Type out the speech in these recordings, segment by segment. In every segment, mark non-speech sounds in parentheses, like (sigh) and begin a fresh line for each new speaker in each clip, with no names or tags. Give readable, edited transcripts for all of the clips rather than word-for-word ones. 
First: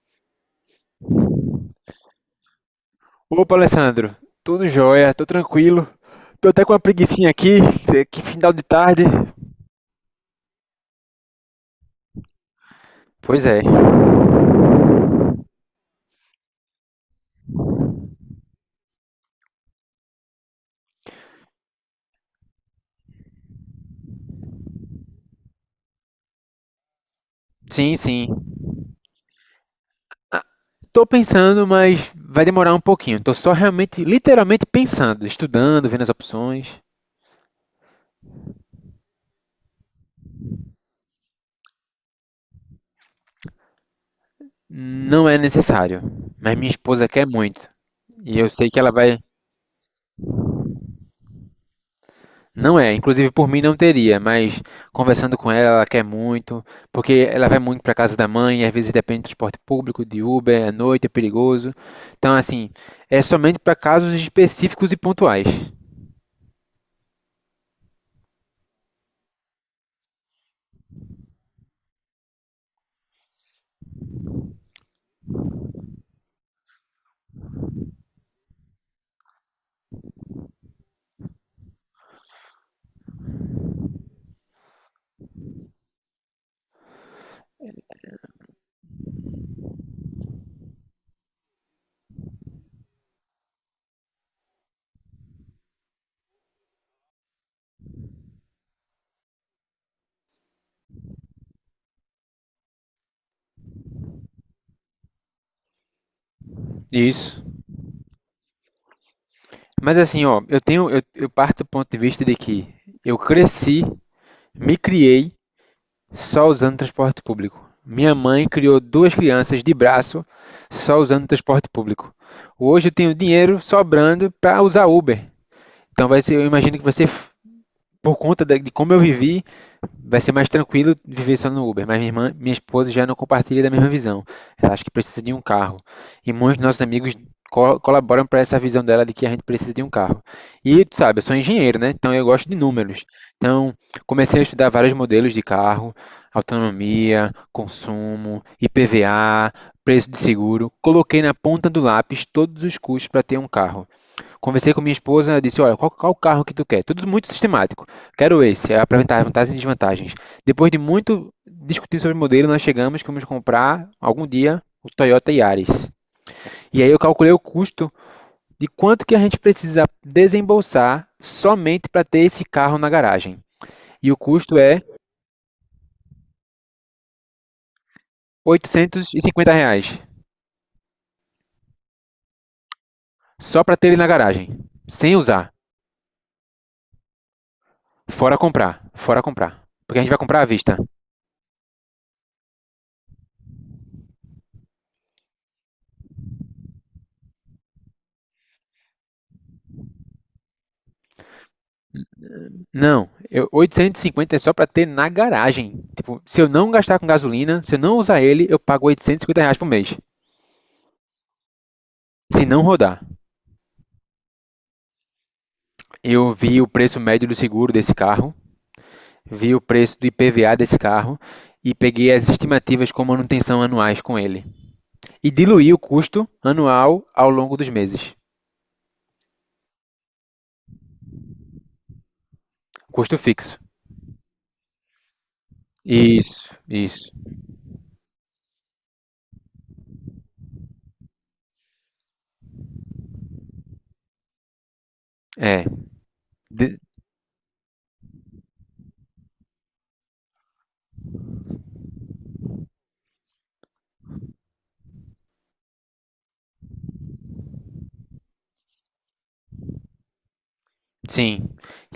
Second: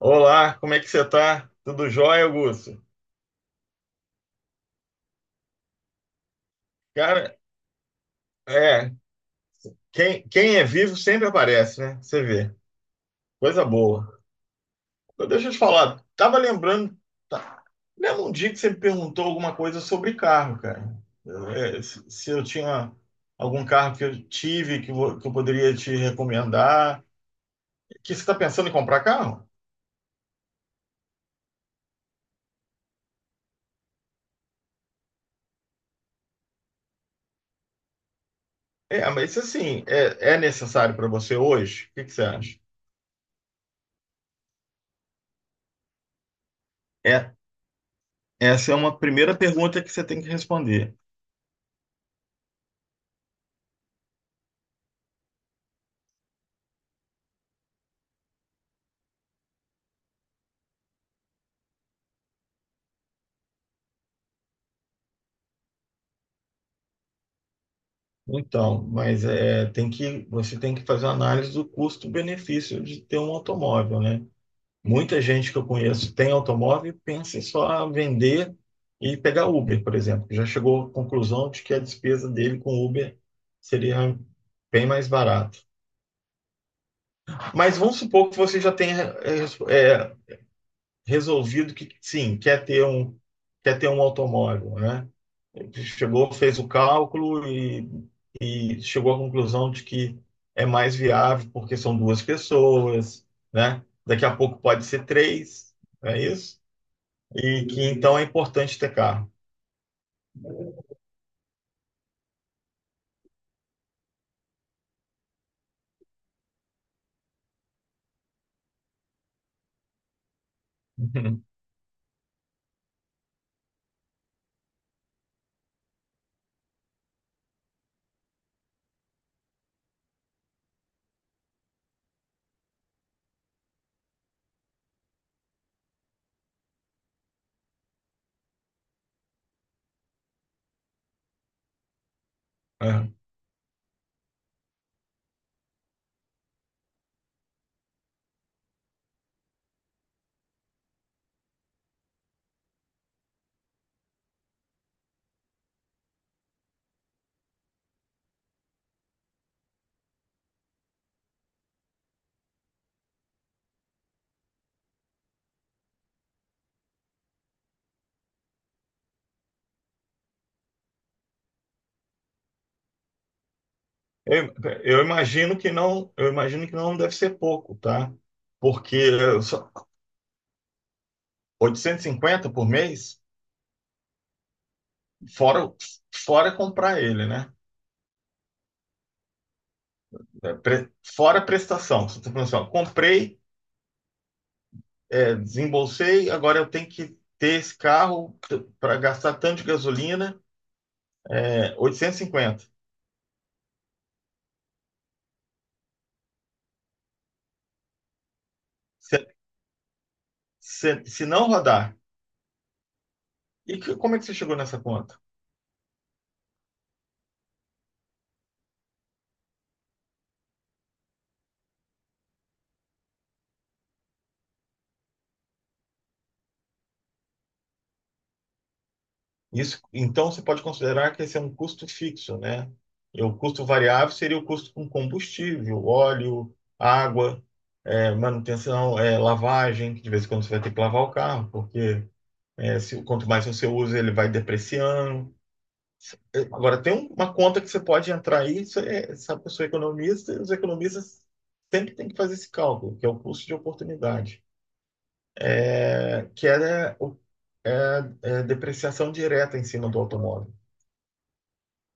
Olá, como é que você tá? Tudo jóia, Augusto?
Opa, Alessandro. Tudo jóia, tô tranquilo. Tô até com uma preguicinha
Cara,
aqui, é que final de
é,
tarde.
quem é vivo sempre aparece, né? Você vê,
Pois é.
coisa boa. Mas deixa eu te falar, tava lembrando, tá, lembra um dia que você me perguntou alguma coisa sobre carro, cara? É, se eu tinha algum carro que eu tive que, que eu poderia te recomendar.
Sim,
Que você
sim.
está pensando em comprar carro?
Tô pensando, mas vai demorar um pouquinho. Tô só realmente, literalmente pensando, estudando, vendo as opções.
É, mas isso assim, é necessário para você hoje? O que que você acha?
Não é necessário, mas minha esposa quer
É,
muito. E eu sei
essa é
que ela
uma
vai.
primeira pergunta que você tem que responder.
Não é, inclusive por mim não teria, mas conversando com ela, ela quer muito, porque ela vai muito para casa da mãe, às vezes depende de transporte público, de Uber, à noite é perigoso. Então, assim, é somente para casos específicos e pontuais.
Então, mas é, tem que, você tem que fazer uma análise do custo-benefício de ter um automóvel, né? Muita gente que eu conheço tem automóvel e pensa em só vender e pegar Uber, por exemplo. Já chegou à conclusão de que a despesa dele com Uber seria bem mais barata. Mas vamos supor que você já tenha é, é, resolvido que sim, quer ter um automóvel, né? Chegou, fez o cálculo e chegou à conclusão de que é mais viável porque são duas pessoas, né? Daqui a pouco pode ser três, não é isso?
Isso.
E que então é importante ter carro.
Mas assim, ó, eu parto do ponto de vista de que eu cresci, me criei só usando transporte público. Minha mãe criou duas crianças de braço só usando
(laughs)
transporte público. Hoje eu tenho dinheiro sobrando para usar Uber. Então vai ser, eu imagino que vai ser por conta de como eu vivi, vai ser mais tranquilo viver só no Uber. Mas minha irmã, minha esposa já não compartilha da mesma visão. Ela acha que precisa de um carro. E muitos dos nossos amigos colaboram para essa visão dela de que a gente precisa de um carro. E tu sabe, eu sou engenheiro, né? Então eu gosto de números.
É.
Então comecei a estudar vários modelos de carro, autonomia, consumo, IPVA, preço de seguro. Coloquei na ponta do lápis todos os custos para ter um carro. Conversei com minha esposa, disse, olha, qual o carro que tu quer? Tudo muito sistemático. Quero esse, aí apresentar as vantagens e desvantagens. Depois de muito discutir sobre o modelo, nós chegamos que vamos comprar algum dia o Toyota Yaris. E aí eu calculei o custo de quanto que a gente precisa desembolsar somente para ter esse carro na garagem. E o
Eu,
custo é R$
eu imagino que não, eu imagino que não deve ser pouco, tá? Porque
850
só
reais,
850 por mês,
só para ter ele na garagem, sem usar,
fora, fora comprar ele, né?
fora comprar, fora comprar. Porque a gente vai comprar à vista.
Fora prestação. Você está falando assim, ó, comprei desembolsei, agora eu tenho que ter esse carro para gastar tanto de gasolina, é, 850.
Não, 850 é só para ter na garagem. Tipo, se eu não gastar com gasolina, se eu não usar ele, eu pago 850
Se,
reais por mês.
se não rodar,
Se não rodar.
e que, como é que você chegou nessa conta?
Eu vi o preço médio do seguro desse carro, vi o preço do IPVA desse carro e peguei as estimativas com manutenção anuais com ele. E diluí o custo anual ao longo dos meses.
Isso, então você pode considerar que esse é um custo fixo, né?
Custo
E o
fixo.
custo variável seria o custo com combustível,
Isso,
óleo,
isso.
água, é, manutenção, é, lavagem, que de vez em quando você vai ter que lavar o carro, porque é, se, quanto mais você usa, ele vai depreciando.
É.
Agora, tem uma conta que você pode entrar aí, isso é, sabe que eu sou economista, e os economistas sempre têm que fazer esse cálculo, que é o custo de oportunidade, é, que é, é- é depreciação direta em cima do automóvel.
Sim.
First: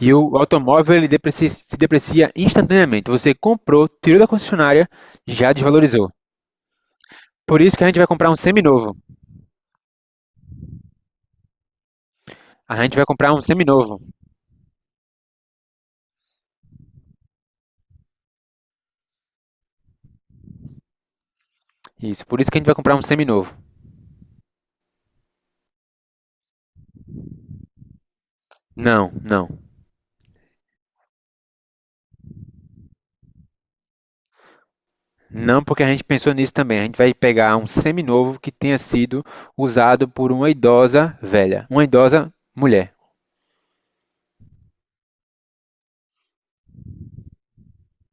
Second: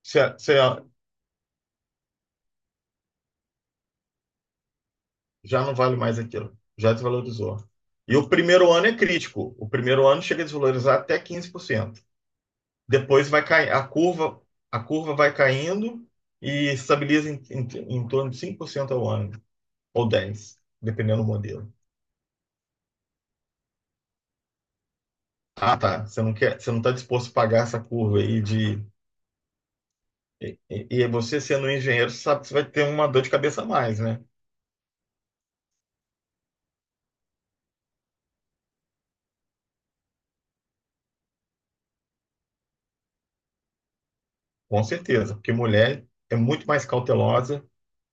E
Você,
o
você
automóvel ele se deprecia instantaneamente. Você comprou, tirou da concessionária, já
já não vale
desvalorizou.
mais aquilo, já desvalorizou.
Por isso que a gente vai
E o
comprar um
primeiro ano
seminovo.
é crítico. O primeiro ano chega a desvalorizar até 15%.
A gente vai
Depois
comprar um
vai cair,
seminovo.
a curva vai caindo e estabiliza em, em torno de 5% ao ano, ou 10%, dependendo do modelo.
Isso, por isso que a gente vai comprar um seminovo.
Ah, tá. Você não quer, você não está disposto a pagar essa curva aí de.
Não, não.
E você sendo um engenheiro, você sabe que você vai ter uma dor de cabeça a mais, né?
Não porque a gente pensou nisso também. A gente vai pegar um seminovo que tenha sido usado por uma idosa velha, uma idosa mulher.
Com certeza, porque mulher é muito mais cautelosa,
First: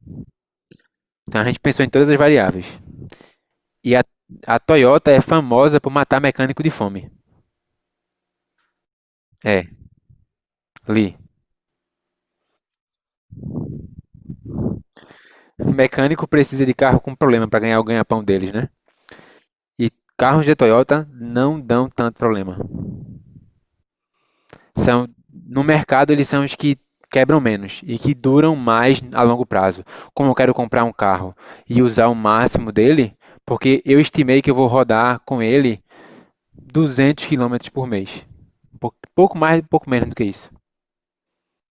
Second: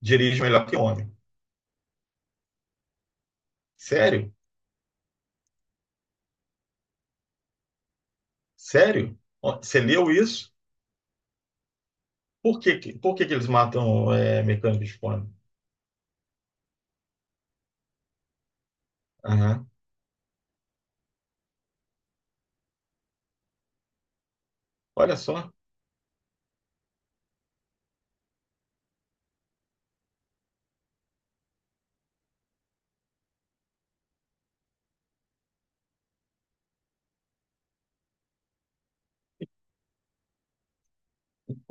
dirige melhor que homem.
Então a gente pensou em todas as variáveis. E a,
Sério?
a Toyota é famosa por matar mecânico de fome.
Sério? Ó,
É,
você leu isso?
li.
Por que, por que que eles matam é, mecânico de fome?
Mecânico precisa de carro com problema para ganhar o ganha-pão deles, né?
Aham.
E carros de Toyota não dão tanto problema. São
Olha só.
No mercado eles são os que quebram menos e que duram mais a longo prazo. Como eu quero comprar um carro e usar o máximo dele, porque eu estimei que eu vou rodar com ele 200 quilômetros por mês. Pouco mais, pouco menos do que isso.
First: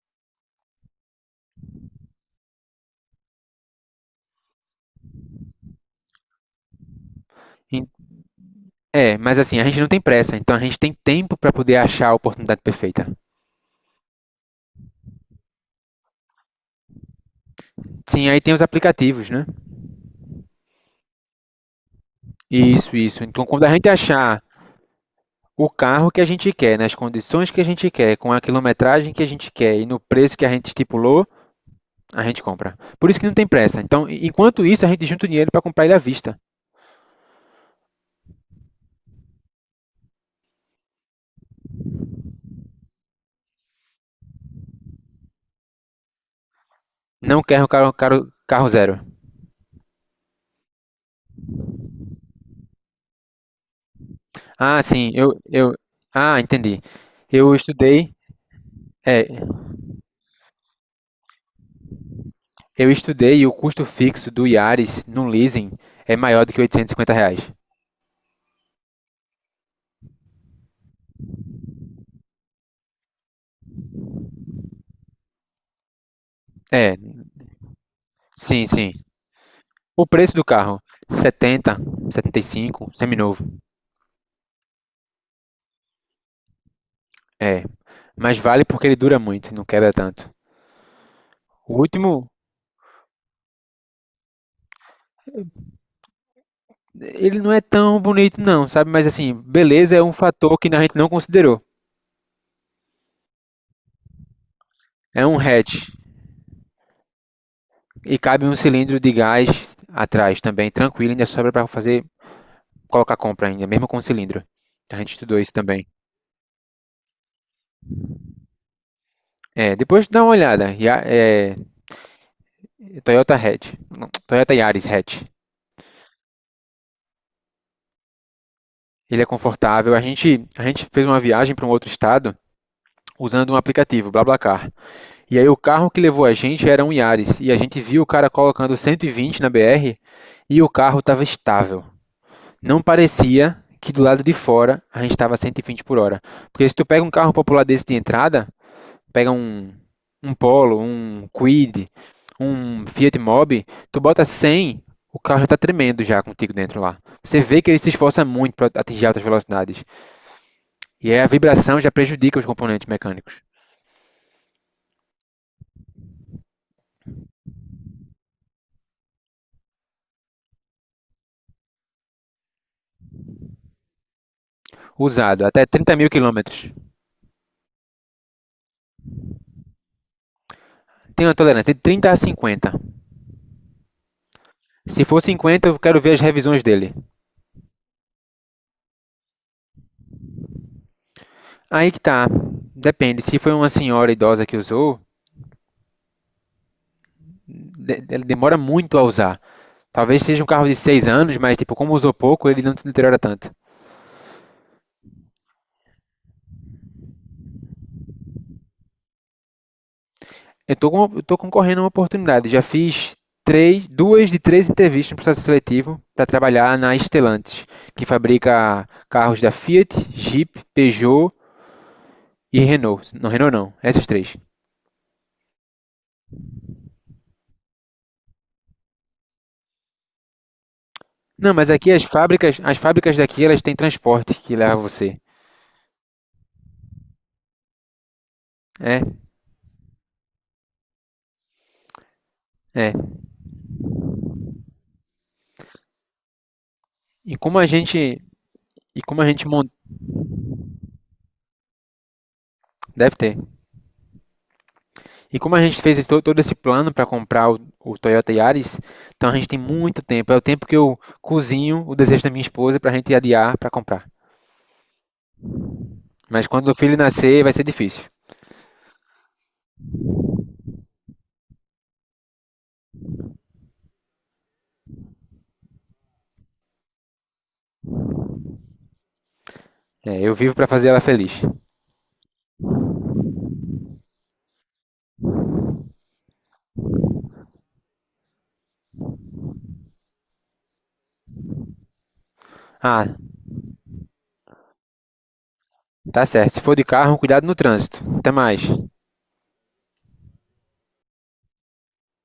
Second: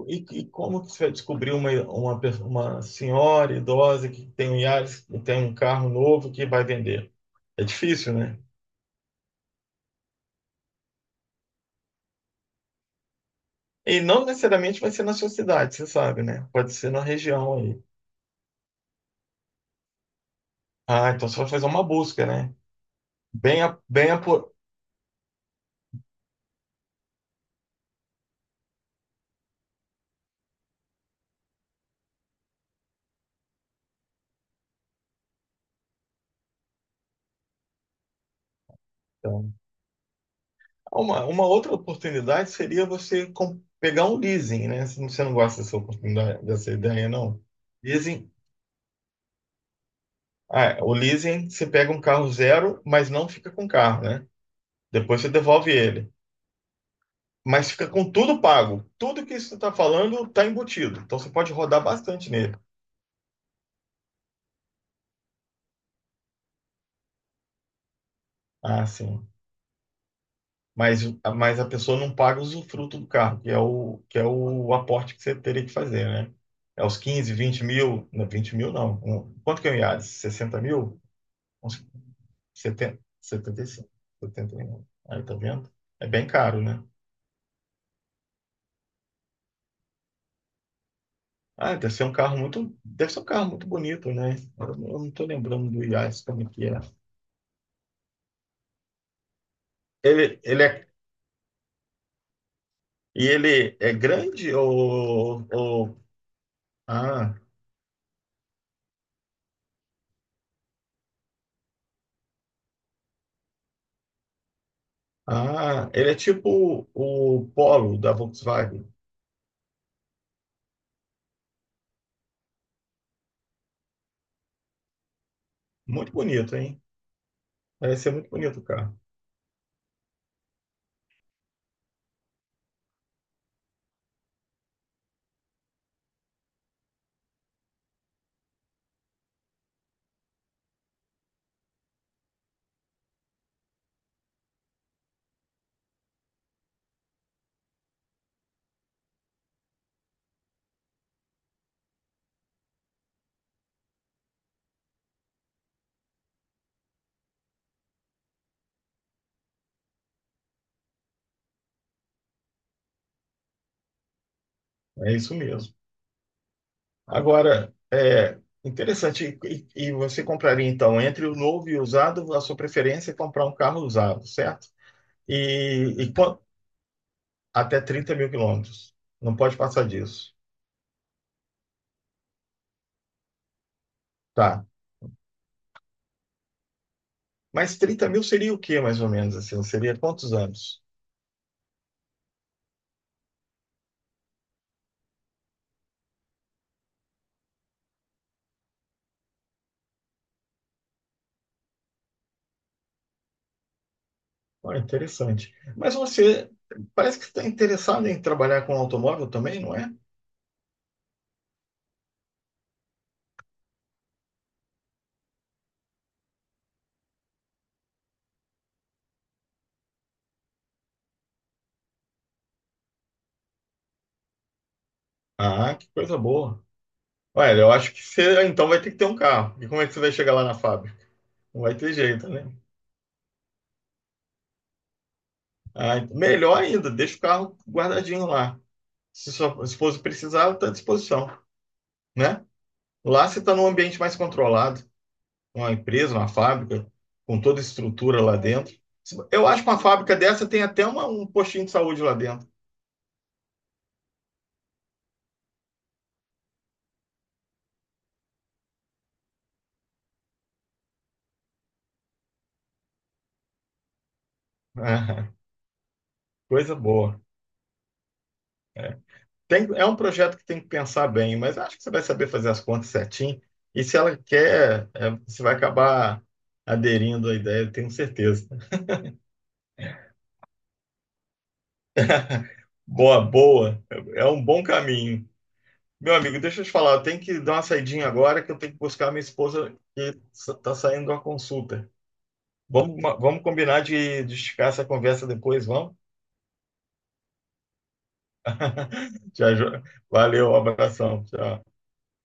E como que você vai descobrir uma, uma senhora idosa que tem um Yaris, que tem um carro novo que vai vender? É difícil, né?
É, mas assim, a gente não tem pressa, então a gente tem tempo para poder achar a oportunidade perfeita.
E não necessariamente vai ser na sua cidade, você sabe, né? Pode ser na região aí.
Sim, aí tem os aplicativos, né?
Ah, então você vai fazer uma busca, né?
Isso, isso. Então,
Bem,
quando a
a,
gente
bem a,
achar
por-
o carro que a gente quer, nas condições que a gente quer, com a quilometragem que a gente quer e no preço que a gente estipulou, a gente compra. Por isso que não tem pressa. Então, enquanto isso, a gente junta o dinheiro para comprar ele à vista.
então, uma outra oportunidade seria você pegar um leasing, né? Se você não gosta dessa oportunidade, dessa ideia, não?
Não quero
Leasing.
carro zero.
Ah, o leasing, você pega um carro zero, mas não fica com o carro, né?
Ah, sim,
Depois você
eu,
devolve
eu.
ele.
Ah, entendi. Eu
Mas fica com
estudei.
tudo pago.
É,
Tudo que você está falando está embutido. Então você pode rodar bastante nele.
eu estudei e o custo fixo do Yaris no leasing é maior do que R$ 850.
Ah, sim. mas, mas a pessoa não paga o usufruto do carro, que é o aporte que você teria que fazer, né? É
É,
os 15, 20 mil, não, 20
sim,
mil
sim.
não. Quanto que é o IAD?
O preço do
sessenta
carro,
mil? Uns
70, 75,
70,
seminovo.
75, 71. Aí tá vendo? É bem caro, né?
É, mas vale porque ele dura muito e não quebra tanto.
Ah,
O
deve ser um
último,
carro muito, deve ser um carro muito bonito, né? Eu não tô lembrando do IAS como é que é.
ele não é tão bonito não, sabe? Mas assim, beleza é um
Ele,
fator
ele
que a
é,
gente não considerou.
e ele é grande
É um
ou,
hatch
ah,
e cabe um cilindro de gás atrás também, tranquilo, ainda sobra para fazer colocar compra ainda, mesmo com cilindro. A gente estudou isso também.
ah, ele é tipo o Polo da Volkswagen.
É, depois dá uma olhada. Toyota Hatch, não, Toyota Yaris Hatch.
Muito bonito, hein? Parece ser muito bonito o carro.
Ele é confortável. A gente fez uma viagem para um outro estado usando um aplicativo, BlaBlaCar. E aí o carro que levou a gente era um Yaris, e a gente viu o cara colocando 120 na BR e o carro estava estável. Não parecia que do lado de fora a gente estava 120 por hora. Porque se tu pega um carro popular desse de entrada, pega um Polo, um Quid, um Fiat Mobi, tu bota 100, o carro já está tremendo já contigo dentro lá. Você vê que ele se esforça muito para atingir altas velocidades. E aí a vibração já prejudica os componentes mecânicos.
É isso mesmo. Agora, é interessante. E você compraria, então, entre o novo e o usado, a sua preferência é comprar um carro usado, certo?
Usado, até
E,
30 mil quilômetros.
até 30 mil quilômetros. Não pode passar disso.
Tem uma tolerância de 30 a 50.
Tá.
Se for 50, eu quero ver as revisões dele.
Mas 30 mil seria o quê, mais ou menos? Assim? Seria quantos anos?
Aí que tá. Depende. Se foi uma senhora idosa que usou, ele demora muito a usar. Talvez seja um carro de 6 anos, mas tipo, como usou pouco, ele não se deteriora tanto.
Olha, interessante. Mas você parece que está interessado em trabalhar com automóvel também, não é?
Eu tô concorrendo a uma oportunidade. Já fiz três, duas de três entrevistas no processo seletivo para trabalhar na Stellantis, que fabrica carros da Fiat, Jeep, Peugeot e Renault. Não, Renault não, essas três.
Ah, que coisa boa. Olha, eu acho que então vai ter que ter um carro. E como é que você vai chegar lá na fábrica?
Não,
Não
mas
vai
aqui
ter jeito, né?
as fábricas daqui, elas têm transporte que leva você.
Ah, melhor ainda, deixa o carro guardadinho lá.
É,
Se sua esposa precisar, está à disposição, né?
é.
Lá você está num ambiente mais controlado, uma empresa, uma fábrica,
E
com
como
toda a
a gente,
estrutura lá dentro.
e como a gente
Eu
mon-
acho que uma fábrica dessa tem até um postinho de saúde lá dentro.
Deve ter. E como a gente fez todo esse plano para comprar o Toyota Yaris, então a gente tem muito tempo. É o tempo que eu cozinho o desejo da minha esposa para a gente adiar para comprar.
(laughs)
Mas quando o
Coisa
filho
boa.
nascer, vai ser difícil.
Tem, é um projeto que tem que pensar bem, mas acho que você vai saber fazer as contas certinho. E se ela quer, é, você vai acabar aderindo à ideia, eu tenho certeza.
É, eu vivo para fazer ela feliz.
Boa, boa. É um bom caminho. Meu amigo, deixa eu te falar, eu tenho que dar uma saidinha agora, que eu tenho que buscar minha esposa, tá saindo de uma consulta. Vamos,
Ah,
vamos combinar de esticar essa conversa depois, vamos?
tá certo. Se for de carro, cuidado no trânsito. Até mais.
Te aju- Valeu, um abração. Tchau.